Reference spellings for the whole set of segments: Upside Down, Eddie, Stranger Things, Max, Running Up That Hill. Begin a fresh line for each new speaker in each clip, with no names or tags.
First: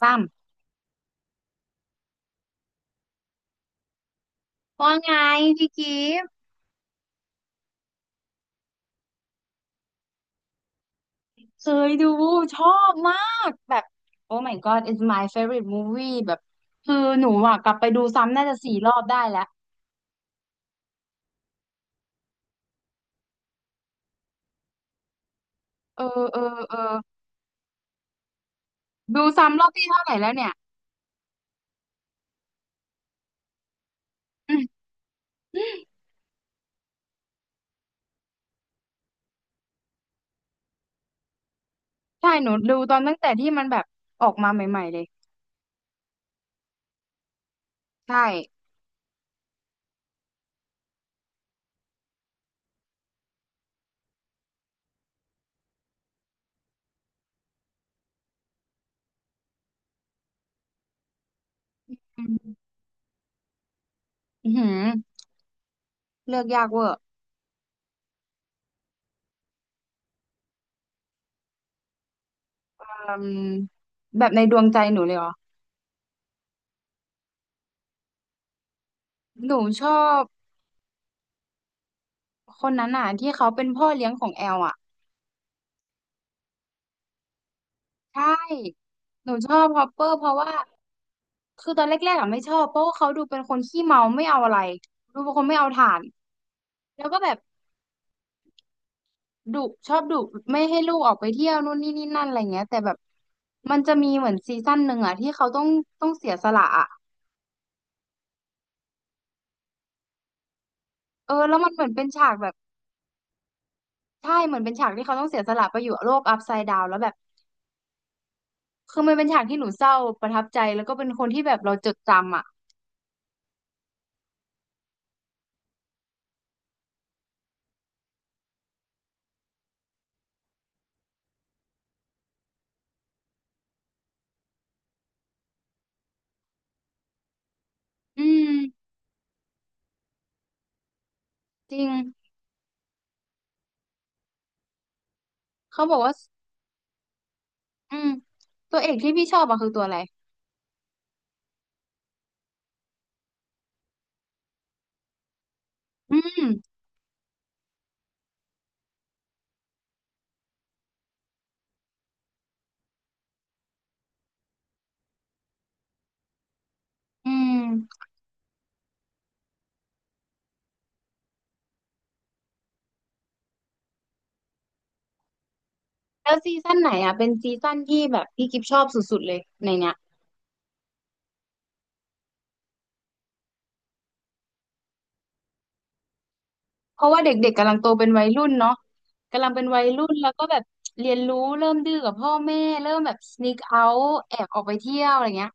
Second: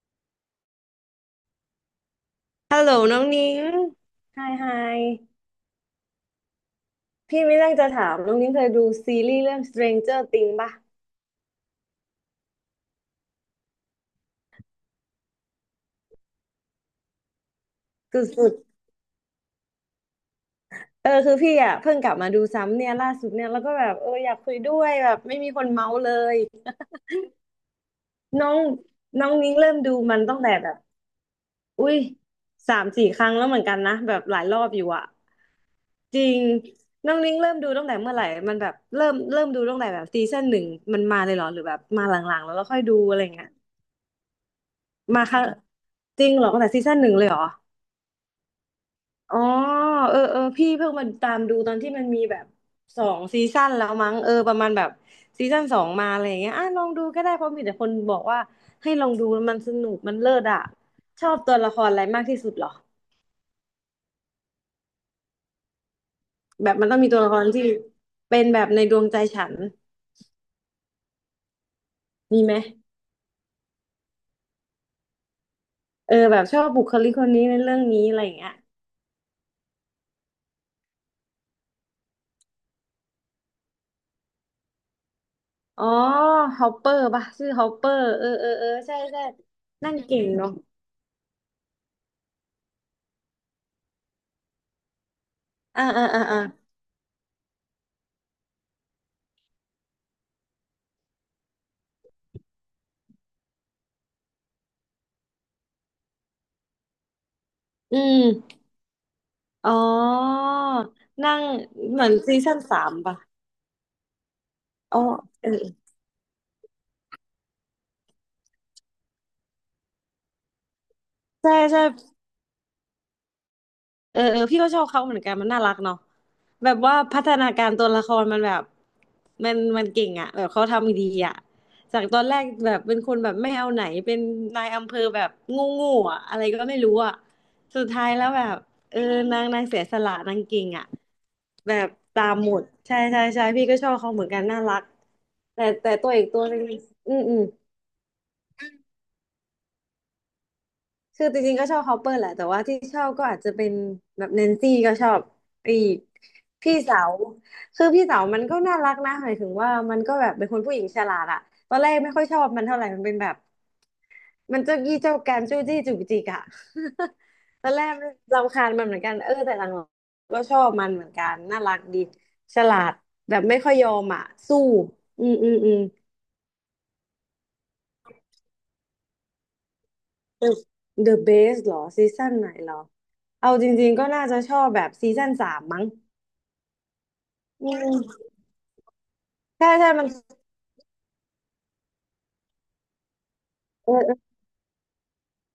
ซ้ำ
ฮัลโหลน้องนิ้งไฮไฮ
ว่าไงพี่กิฟต์
พี่ไม่เรื่องจะถามน้องนิ้งเคยดูซีรีส์เรื่อง Stranger Things ป่ะ
เคยดูชอบมากแบบ Oh my God it's my favorite movie แบบคือหนูอ่ะกลับไปดูซ้ำน่า
สุด
จะสี่รอบได้แล้ว
ๆ คือพี่อ่ะเพิ่งกลับมาดูซ้ำเนี่ยล่าสุดเนี่ยแล้วก็แบบอยากคุยด้วยแบบไม่มีคนเมาส์
เออ
เลย
เออเออ
น้อง
ดู
น้องนิ้ง
ซ้ำรอบ
เริ่ม
ที่
ดู
เท่าไหร่
มัน
แล้ว
ตั้ง
เนี่
แต่
ย
แบบอุ้ยสามสี่ครั้งแล้วเหมือนกันนะแบบหลาย
อื
รอบอ
ม
ยู่อ่ะจริงน้องนิ้งเริ่มดูตั้งแต่เมื่อไหร่มันแบบเริ่มดูตั้งแต่แบบซีซั่นหนึ่งมันมาเลยเหรอหรือแบบมาห
ใช่
ลังๆ
หนู
แล้ว
ดู
ค่อย
ต
ดู
อนตั้
อะ
ง
ไร
แต่
เงี้
ที่
ย
มันแบบออกมาใหม่ๆเลย
มาค่ะจริงเหรอตั้งแต่ซีซั่นหนึ่งเลยเหรอ
ใช่
อ๋อเออเออพี่เพิ่งมาตามดูตอนที่มันมีแบบสองซีซั่นแล้วมั้งเออประมาณแบบซีซั่นสองมาอะไรอย่างเงี้ยอ่ะลองดูก็ได้เพราะมีแต่คนบอกว่าให้ลองดูมันสนุกมันเลิศอ่ะชอบตัวละครอะไร
อื
มากที่สุด
ม
เหรอ
อื้อหือเลือกยา
แบ
ก
บ
เว
มั
อ
นต้อ
ร์
งมีตัวละครที่เป็นแบบในดวงใจฉันมีไหม
อืมแบบในดวงใจหนูเลยเหรอ
เออแบบชอบบุคลิกคนนี้ในเรื่องนี้อะไรอย่างเงี้ย
หนูชอบคนนั้นอ่ะที่เขาเป็นพ่อเลี้ยงของแอลอ่ะ
อ๋อฮอปเปอร์ป่ะชื่อฮอปเปอร์เออ
ใช่
เออเออใช่ใช่
หนูชอบฮอป
นั่น
เปอร์
เก่
เพ
ง
ราะว่า
เนาะ
คือตอนแรกๆอ่ะไม่ชอบเพราะว่าเขาดูเป็นคนขี้เมาไม่เอาอะไรดูเป็นคนไม่เอา
อ่า
ถ่าน
อ่าอ่า
แล้วก็แบบดุชอบดุไม่ให้ลูกออกไปเที่ยวนู่นนี่นี่นั่นอะไรเงี้ยแต่แบบมันจะมีเหมือนซีซั่นหนึ่งอ่ะที่เขาต้องเสียสละอ่ะ
อืมอ๋อ
เออ
นั่ง
แล้วมันเหมือน
เห
เป็
มื
น
อน
ฉาก
ซี
แบบ
ซั่นสามป่ะ
ใช่เหมือนเป็นฉาก
อ๋อ
ที่เขาต้องเสีย
เอ
ส
อ
ละไปอยู่โลกอัพไซด์ดาวแล้วแบบคือมันเป็นฉากที่หนูเศร้าประทับใจแล้วก็เป็นคนที่แบ
ใช่
บเรา
ใช่
จดจำอ่ะ
เออเออพี่ก็ชอบเขาเหมือนกันมันน่ารักเนาะแบบว่าพัฒนาการตัวละครมันแบบมันเก่งอะแบบเขาทำดีอะจากตอนแรกแบบเป็นคนแบบไม่เอาไหนเป็นนายอำเภอแบบงูงูอะอะไรก็ไม่รู้อะสุดท้าย
อื
แล้วแบบ
ม
เออนางเสียสละนางเก่งอะ
จ
แบ
ริง
บตามหมดใช่ใช่ใช่พี่ก็ชอบเขาเหมือนกันน่ารักแต่
เขา
แต่
บอก
ตัว
ว่า
อีกตัวหนึงอืมอืม
อืมตัวเอกที่พี่ชอบอะคือตัวอะไร
คือจริงๆก็ชอบฮอปเปอร์แหละแต่ว่าที่ชอบก็อาจจะเป็นแบบแนนซี่ก็ชอบอีก
อืม
พี่สาวคือพี่สาวมันก็น่ารักนะหมายถึงว่ามันก็แบบเป็นคนผู้หญิงฉลาดอะตอนแรกไม่ค่อยชอบมันเท่าไหร่มันเป็นแบบมันเจ้ากี้เจ้าการจู้จี้จุกจิกอะ
อืม
ตอนแรกรำคาญมันเหมือนกันเออแต่หลังๆก็ชอบมันเหมือนกันน่ารักดีฉลาดแบบไม่ค่อยยอมอะสู้อืมอืมอืม
แล้วซีซั่นไหนอ่ะเป็นซีซั่นที่แบบพี่กิฟชอบสุดๆเลยในเนี้ย
The The Best เหรอซีซั่นไหนเหรอเอาจริงๆก็น่าจะชอบแบบซีซั่นสามมั้ง
เพราะว่าเด็กๆ
อื
กำลังโตเป็นวัย
ม
รุ่นเนาะกำลังเป็น
ใช่
วัย
ใช่
รุ่
มัน
นแล้วก็แบบเรียนรู้เริ่มดื้อกับพ่อแม่เริ่มแบบ sneak
เออ
out
เออ
แอบออกไปเที่ยวอะไรเงี้ย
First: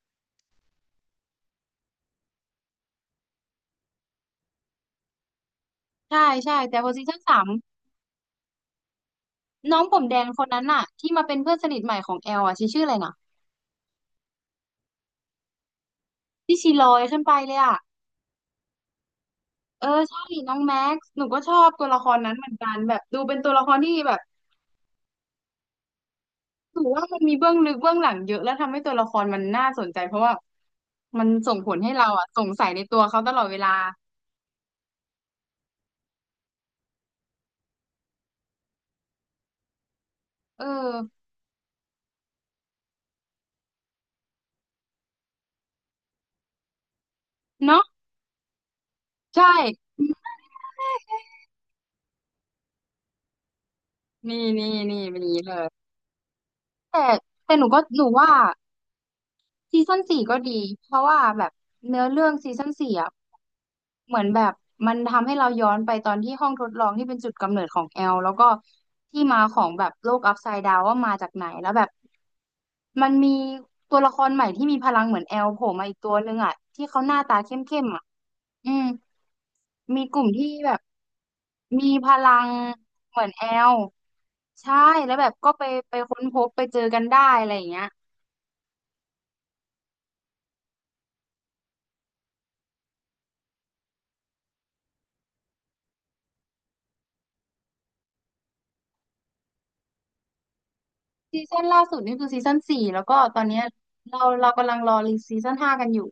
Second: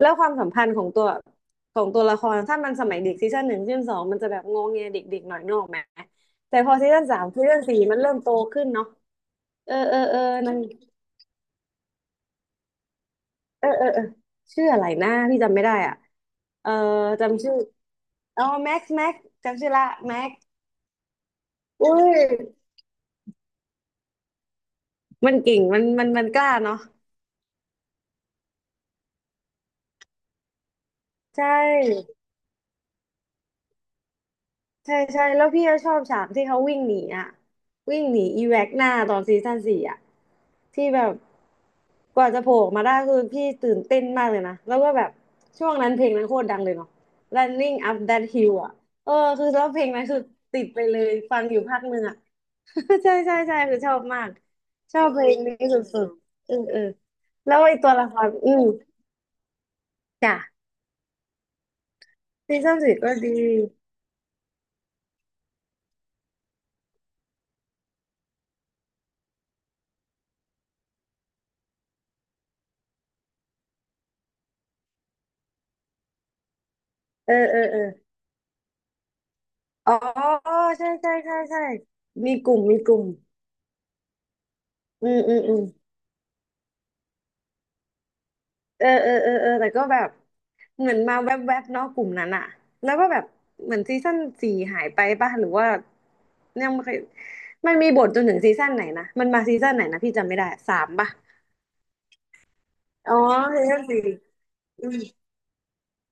แล้วความสัมพันธ์ของตัวละครถ้ามันสมัยเด็กซีซั่นหนึ่งซีซั่นสองมันจะแบบงงเงียเด็กๆหน่อยนึกออกไหม
ใช่ใช่
แต่พอ
แต่พ
ซี
อ
ซั่
ซี
น
ซั่
สา
น
ม
สา
ซี
ม
ซั่นสี่มันเริ่มโตขึ้นเนาะเออ
น้อง
เอ
ผ
อ
มแด
เออ
งคน
นั่น
นั้นอ่ะที่มาเป็นเพื่อนสนิทใหม่ของแอลอ่ะชื่ออะไรนะ
เออเออเออชื่ออะไรนะพี่จำไม่ได้อ่ะ
ที่
เอ
ชี
อ
ลอยขึ้นไป
จำชื่
เล
อ
ยอ่ะ
อ๋อแม็กซ์จำชื่อ
เอ
ละ
อใช่
แม็กซ์
น้องแม็กซ์หนูก็ชอบตัว
อุ้
ละคร
ย
นั้นเหมือนกันแบบดูเป็นตัวละครที่แบบ
มันเก่งมันกล้าเนาะ
ถือว่ามันมีเบื้องลึกเบื้องหลังเยอะแล้วทำให้ตัวละครมันน่าสนใจเพราะว่ามัน
ใช
ส่งผลให้เรา
่
อ่ะสงสัยในตัวเขาตลอดเวลา
ใช่ใช่แล้วพี่ก็ชอบฉากที่เขาวิ่งหนีอ่ะวิ่งหนีอีแว็กหน้าตอนซีซั่นสี่อ่ะ
เอ
ที่แบบ
อ
กว่าจะโผล่ออกมาได้คือพี่ตื่นเต้นมากเลยนะแล้วก็แบบช่วงนั้นเพลงนั้นโคตรดังเลยเนาะ Running
เนาะ
Up That Hill อ่ะเออ
ใช
คือแล้วเพลง
่
นั้นคือติดไปเลยฟังอยู่พักหนึ่งอ่ะ ใช่ใช่ใช่คือชอบมาก
นี่นี่
ชอ
นี่
บเพล
มี
ง
เล
นี้ส
ย
ุดๆเออเออ
แต่
แล้
แต่ห
ว
นู
ไอ้
ก็
ตัว
ห
ละ
นู
ค
ว่า
รอืม
ซีซั่นสี่
จ้ะ
ก็ดีเพราะว่าแบบเนื้อเรื่องซี
ซี
ซั่น
ซั่น
สี่
สี่
อ่ะ
ก็ดี
เหมือนแบบมันทำให้เราย้อนไปตอนที่ห้องทดลองที่เป็นจุดกำเนิดของแอลแล้วก็ที่มาของแบบโลกอัพไซด์ดาวว่ามาจากไหนแล้วแบบมันมีตัวละครใหม่ที่มีพลังเหมือนแอลโผล่มาอีกตัวนึงอ่ะที่เขาหน้า
เออ
ตาเข
เออเอ
้
อ
มๆอ่ะอืม
อ๋อ
มีกลุ่มที่แบบ
ใช่ใช่ใช่ใช่
มีพลั
มีก
ง
ลุ่มมีกลุ่ม
เหมือนแอลใช่
อื
แล้ว
ม
แบบ
อืม
ก็
อืม
ไปค้นพบไปเจอกันได้อะไรอย่างเงี้ย
เออเออเออเออแต่ก็แบบเหมือนมาแวบๆบเนาะกลุ่มนั้นอะแล้วก็แบบเหมือนซีซั่นสี่หายไปป่ะหรือว่ายังไม่เคยมันมีบทจนถึงซีซั่นไหนนะมันมาซีซั่นไหนนะพี่จำไม่ได้สามป่ะ
ซีซั่นล่าสุดนี่คือซีซั่นสี่แล้ว
อ๋อ
ก็ตอนเนี้
ซี
ย
ซั่นสี่
เรากำลัง
อื
ร
ม
อรีซีซั่นห้ากันอยู่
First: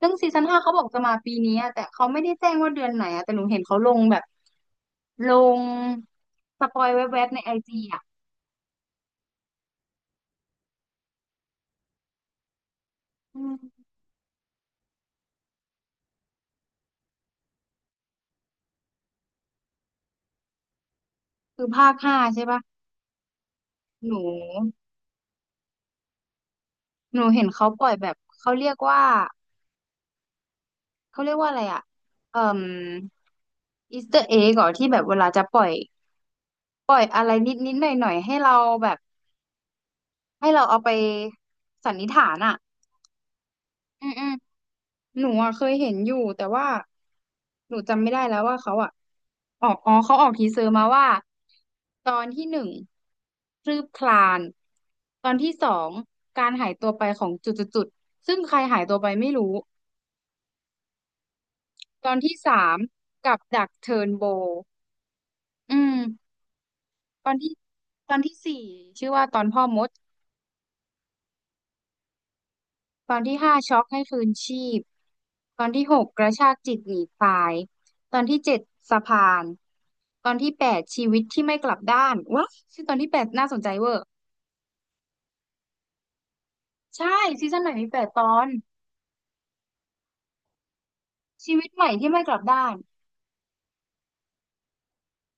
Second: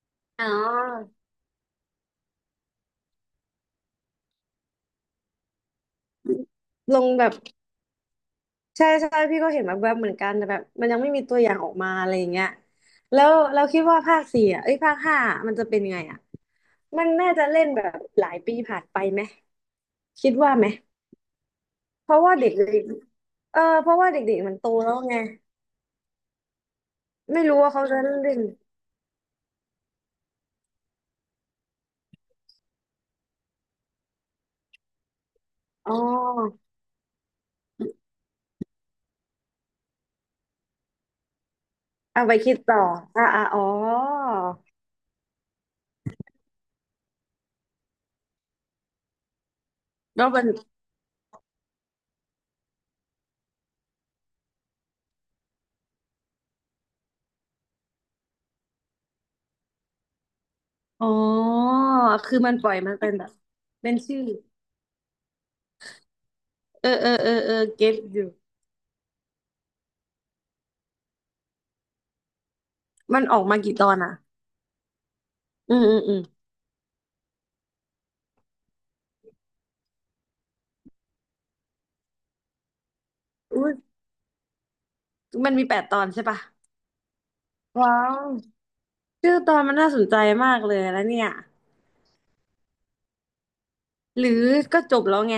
ซึ่งซีซั่
อ๋
น
อ
ห้าเขาบอกจะมาปีนี้อะแต่เขาไม่ได้แจ้งว่าเดือนไหนอะแต่หนูเห็นเขาลงแบบลงสปอย
ลง
แว
แบ
บ
บ
ๆในไอจีอะ
ใช่ใช่พี่ก็เห็นแบบเหมือนกันแต่แบบมันยังไม่มีตัวอย่างออกมาอะไรอย่างเงี้ยแล้ว
อื
เราคิด
ม
ว่าภาคสี่อ่ะเอ้ยภาคห้ามันจะเป็นยังไงอ่ะ มันน่าจะเล่นแบบหลายปีผ่านไปไหมคิดว่าไหม
คือภาค
เพ
ห้า
ราะว่า
ใช่
เด็
ปะ
กๆเออเพราะ
ห
ว่า
นู
เด็กๆมันโตแล้วไง
หนู
ไม่
เห็น
รู้
เขา
ว่า
ป
เขา
ล่อย
จะ
แบบ
เล่น
เขาเรียกว่าเขาเรียกว่าอะไรอะเอ่มอีสเตอร์เอ็กอที่แบบเวลาจะปล่อย
อ๋อ
ปล่อยอะไรนิดนิดหน่อยหน่อยๆให้เราแบบให้เราเอาไปสันนิษ
เอา
ฐา
ไป
น
คิ
อ่ะ
ดต่ออ่าอ่าอ๋อ
อืมอืม หนูอ่ะเคยเห็นอยู่แต่ว่าหนูจำไม่ได้แล้วว่าเขาอ่ะออกอ๋อเขา
แล้
ออ
ว
ก
มั
ที
น
เซอร์มาว่าตอนที่หนึ่งคืบคลานตอนที่สองการหายตัวไปของจุดจุดจุดซึ่งใครหายตัวไปไม่รู้
อ๋อ
ตอนที่
คือมัน
สา
ปล่อ
ม
ยมันเป็นแบบ
กับดัก
เป็น
เทิร์น
ชื่อ
โบอืม
เออเออ
ต
เอ
อน
อ
ที่
เออเก็ต
ตอ
อ
น
ยู่
ที่สี่ชื่อว่าตอนพ่อมด ตอ
มั
น
นอ
ที่
อก
ห้า
มากี่
ช็อ
ต
ก
อน
ให้
อ่ะ
ฟื้นชีพตอน
อืม
ที่ห
อืม
ก
อืม
กระชากจิตหนีตายตอนที่เจ็ดสะพานตอนที่แปดชีวิตที่ไม่กลับด้านว้าชื่อตอนที่แปดน่าสน
อุ้
ใจ
ย
เวอร์
มันมีแปดตอนใช่ปะ
ใช่ซีซั่นใหม่มีแป
ว้า
ดต
ว
อน
ชื่อตอนมันน่าสนใจมากเลยแล้วเนี่ย
ชีวิตใหม่ที่ไม่กลับด้าน
หรือก็จบแล้วไง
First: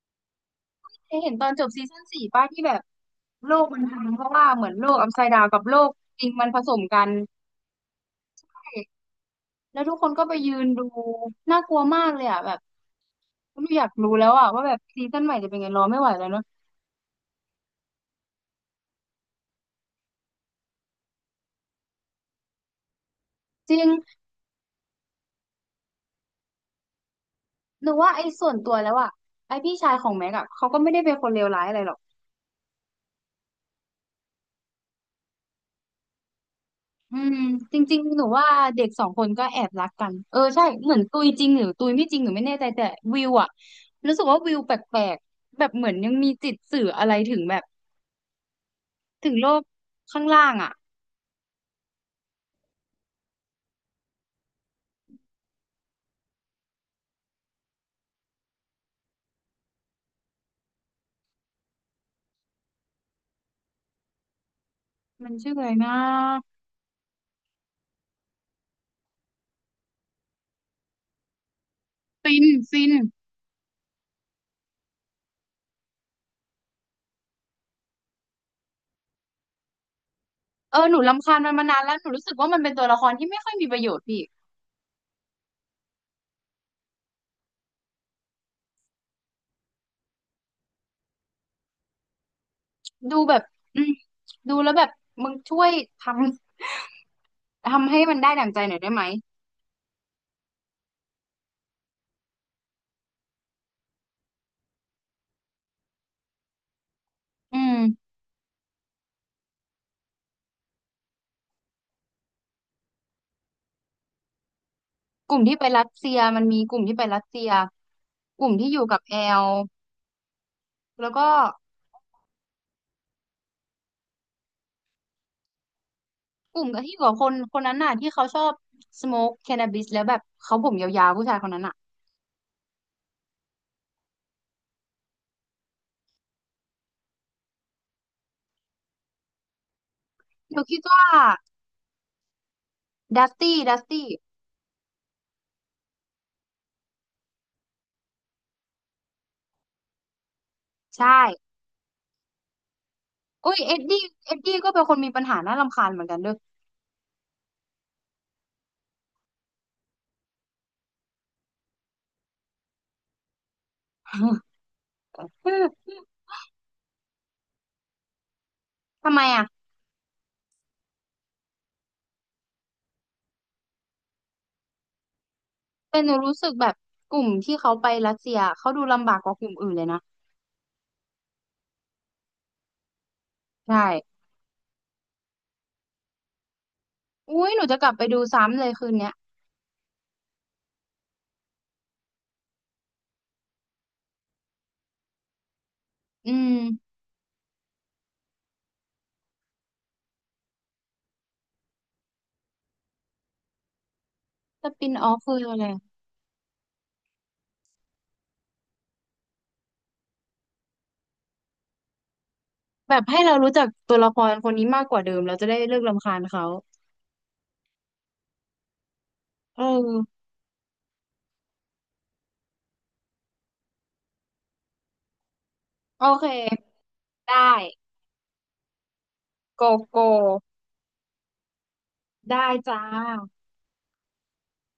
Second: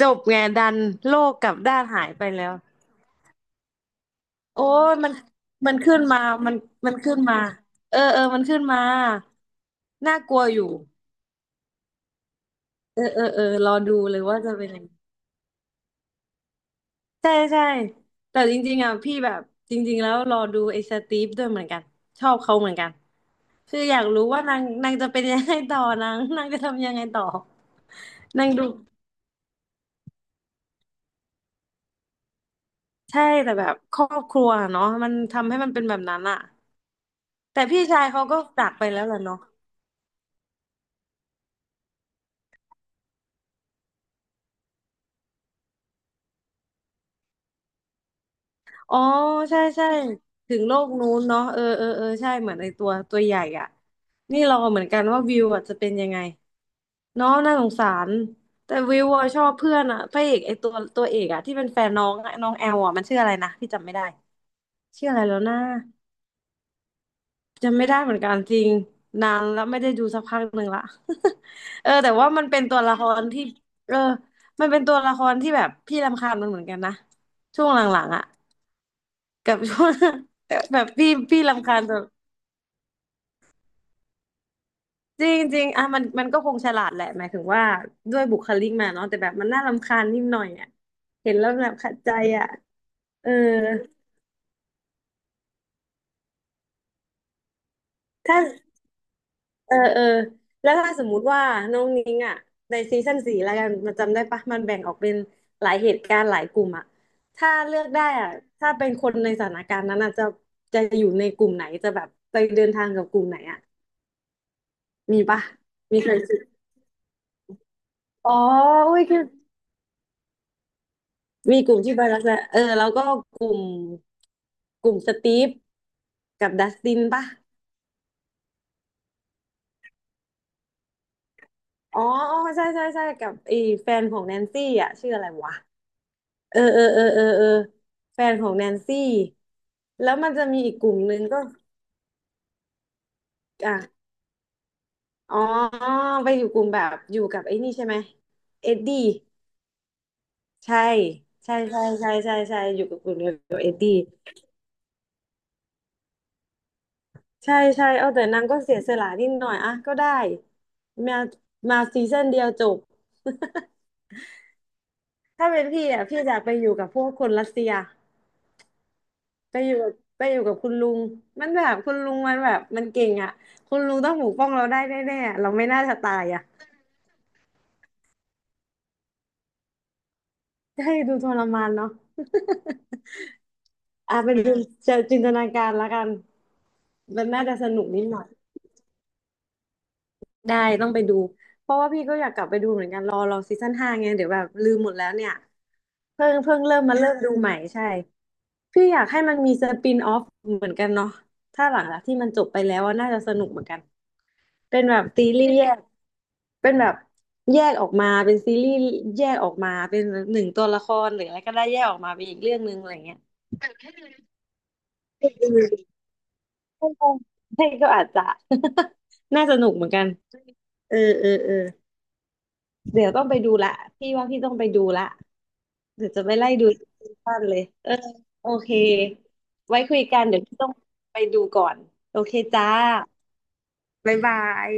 จบไงดัน
เค
โล
ยเห็
ก
นต
ก
อน
ลับ
จบ
ด้า
ซี
น
ซั่น
หายไป
สี่ป้า
แล้ว
ที่แบบโลกมันพังเพราะว่า
โอ้
เหมือนโล
ย
กอั
มั
s
น
ไซด์ดาวกับ
มั
โล
น
ก
ขึ้นมา
จริงมัน
มัน
ผสม
มัน
กัน
ขึ้นมาเออมันขึ้
ใช่
นมา
แล้วทุกคน
น่า
ก็
ก
ไป
ลัว
ยื
อ
น
ยู่
ดูน่ากลัวมากเลยอ่ะแบบ
เออร
ไม่
อ
อยาก
ดู
รู้
เลย
แล้ว
ว่า
อ่ะ
จะ
ว่า
เป็น
แบบ
ยังไง
ซีซั่นใหม่จะเป็นไงรอไม่ไหวแล้วเนอะ
ใช่ใช่แต่จริงๆอ่ะพี่แบบจริงๆแล้วรอดูไอ้สตีฟด้วยเหมือนกันชอบเขาเหมือนกัน
จ
คื
ริ
อ
ง
อยากรู้ว่านางจะเป็นยังไงต่อนาง นางจะทำยังไงต่อ
หนูว่าไอ้
นา
ส่
ง
วน
ดู
ตัวแล้วอะไอ้พี่ชายของแม็กอะเขาก็ไม่ได้เป็นคนเลวร้ายอะไรหรอก
ใช่แต่แบบครอบครัวเนาะมันทำให้มันเป็นแบบนั้นอะ
อืม
แต่
จ
พี่
ริง
ชาย
ๆห
เขา
นู
ก็
ว่า
จาก
เด็
ไป
ก
แล้
ส
ว
อง
ล่ะ
คน
เนาะ
ก็แอบรักกันเออใช่เหมือนตุยจริงหรือตุยไม่จริงหนูไม่แน่ใจแต่วิวอะรู้สึกว่าวิวแปลกๆแบบเหมือนยังมีจิตสื่ออะไรถึงแบบ
อ๋อ
ถึงโล
ใช่
ก
ใช่
ข้างล่าง
ถึง
อะ
โลกนู้นเนาะเออใช่เหมือนไอตัวตัวใหญ่อ่ะนี่รอเหมือนกันว่าวิวอ่ะจะเป็นยังไงเนาะน่าสงสารแต่วิวอ่ะชอบเพื่อนอ่ะพระเอกไอตัวตัวเอกอ่ะที่เป็นแฟนน้องอะน้องแอลอ่ะมันชื่ออะไรนะพี่จำไม่ได้ชื่ออะไร
มัน
แล้ว
ชื่อ
นะ
อะไรนะ
จำไม่ได้เหมือนกันจริงนานแล้วไม่ได้ดูสักพักหนึ่งละ เออแต่ว่า
ฟิ
มั
น
นเป็นตัว
ฟิน
ละครที่เออมันเป็นตัวละครที่แบบพี่รำคาญมันเหมือนกันนะช่วงหลังๆอ่ะ กับช่วง
เอ
แบ
อ
บ
หนู
พี่
รำคาญ
พี่
มันมา
รำคา
นา
ญ
นแล้
ตั
ว
ว
หนูรู้สึกว่ามันเป็นตัวละครที่ไม่ค่อยมีประโยชน์พี่
จริงจริงอ่ะมันก็คงฉลาดแหละหมายถึงว่าด้วยบุคลิกมาเนาะแต่แบบมันน่ารำคาญนิดหน่อยอ่ะเห็นแล้วแบบขัดใจอ่ะ
ดู
เออ
แบบอืมดูแล้วแบบมึงช่วยททำให้มันได้
ถ้า
ดั่งใจหน่อยได้ไหม
เออแล้วถ้าสมมุติว่าน้องนิ้งอ่ะในซีซั่นสี่แล้วกันมันจำได้ปะมันแบ่งออกเป็นหลายเหตุการณ์หลายกลุ่มอ่ะถ้า
อืม
เลือกได้อ่ะถ้าเป็นคนในสถานการณ์นั้นอ่ะจะจะอยู่ในกลุ่มไหนจะแบบไปเดินทางกับกลุ่มไหนอ่ะมี
กลุ่
ปะ
มที่ไปรัส
มี
เซี
ใคร
ย
คิ
มั
ด
นมีกลุ่มที่ไปรัสเซีย
อ๋อ
กลุ่มที่อยู่กั
อุ้
บ
ย
แอลแล้วก็
มีกลุ่มที่ไปลักษณะเออแล้วก็กลุ่มกลุ่มสตีฟกับ
กลุ่ม
ดัส
ที่
ติ
อ
น
ยู่กับค
ป่ะ
นคนนั้นน่ะที่เขาชอบสโมกแค n น a บิสแล้วแบบเขาผมยาวๆผู้ชายคนนั้นน่ะ
อ๋ออ๋อใช่ใช่ใช่กับไอ้แฟนของแนนซี่อ่ะชื่ออะไรวะเออแฟนของแนนซี่แล้วมันจะ
ห
มี
นู
อีก
คิด
กลุ่ม
ว่า
หนึ่งก็
ดัสตี้ดัส
อ่ะ
ตี้
อ๋อไปอยู่กลุ่มแบบอยู่กับไอ้นี่ใช่ไหมเอ็ดดี้ใช่
ใช่
ใช่ใช่ใช่ใช่ใช่อยู่กับกลุ่มเดียว
โอ้
กั
ย
บเอ็
เอ็
ด
ด
ดี้
ดี้เอ็ดดี้ก็เป็นคนมีปัญหาน่ารำคาญเหมือนกันเด้อ
ใช่ใช่เอาแต่นางก็เสียสละนิดหน่อยอ่ะก็ได้มามาซีซั่นเดียวจบ ถ้าเป็นพี่ อ่ะพี่อยากไปอยู่กับพวกคนรัสเซีย
ทำไมอ่ะ
ไปอยู่กับไปอยู่กับคุณลุงมันแบบคุณลุงมันแบบมันเก่งอ่ะคุณลุงต้องปกป้องเราได้แน่ๆอะเราไม่น่าจะ
แต่หนู
ตาย
รู้
อ่ะ
สึกแบบกลุ่มที่เขาไปรัสเซียเขาดูลำบากกว่ากลุ่มอื่นเลยนะ
ให้ดูทรมานเนาะ
ใช่
อ่ะเป็นดูจะจินตนาการละกันมันน่า
อุ้ย
จะ
หนู
ส
จะ
นุ
ก
ก
ลับ
นิ
ไป
ดห
ดู
น่อย
ซ้ำเลยคืนเนี้ย
ได้ต้องไปดูเพราะว่าพี่ก็อยากกลับไปดูเหมือนกันรอซีซั่นห้าไงเดี๋ยวแบบลืมหมดแล้วเนี่ย เพิ่
อื
งเพิ่งเริ่ม
ม
มาเริ่มดูใหม่ใช่พี่อยากให้มันมีสปินออฟเหมือนกันเนาะถ้าหลังจากที่มันจบไปแล้วอะน่าจะสนุกเหมือนกัน
ส
เป็น
ปิน
แบบ
ออฟ
ซีรี
คือ
ส์
อะ
แย
ไร
กเป็นแบบแยกออกมาเป็นซีรีส์แยกออกมาเป็นหนึ่งตัวละครหรืออะไรก็ได้แยกออกมาเป็นอีกเรื่องหนึ่งอะไร
แบบ
เงี้ย
ให้เรารู้จักตัวละครคนนี้มากกว่าเดิม
อ
เราจะ
ื
ได้เลิก
ม
รำคาญเขา
ใช่ก็อาจจะ น่าส
เอ
นุกเหมือนกัน
อ
เออ เดี๋ยวต้องไปดูละพี่ว่าพี่ต้องไปดูละ
โอ
เดี๋ยวจะ
เ
ไปไล่ดู
ค
ซีซั่น
ได้
เลยเออโอเค
โก
ไว้คุย
โก้
กันเดี๋ยวพี่ต้องไปดูก่อนโอเค
ได้
จ้า
จ้า
บ๊ายบาย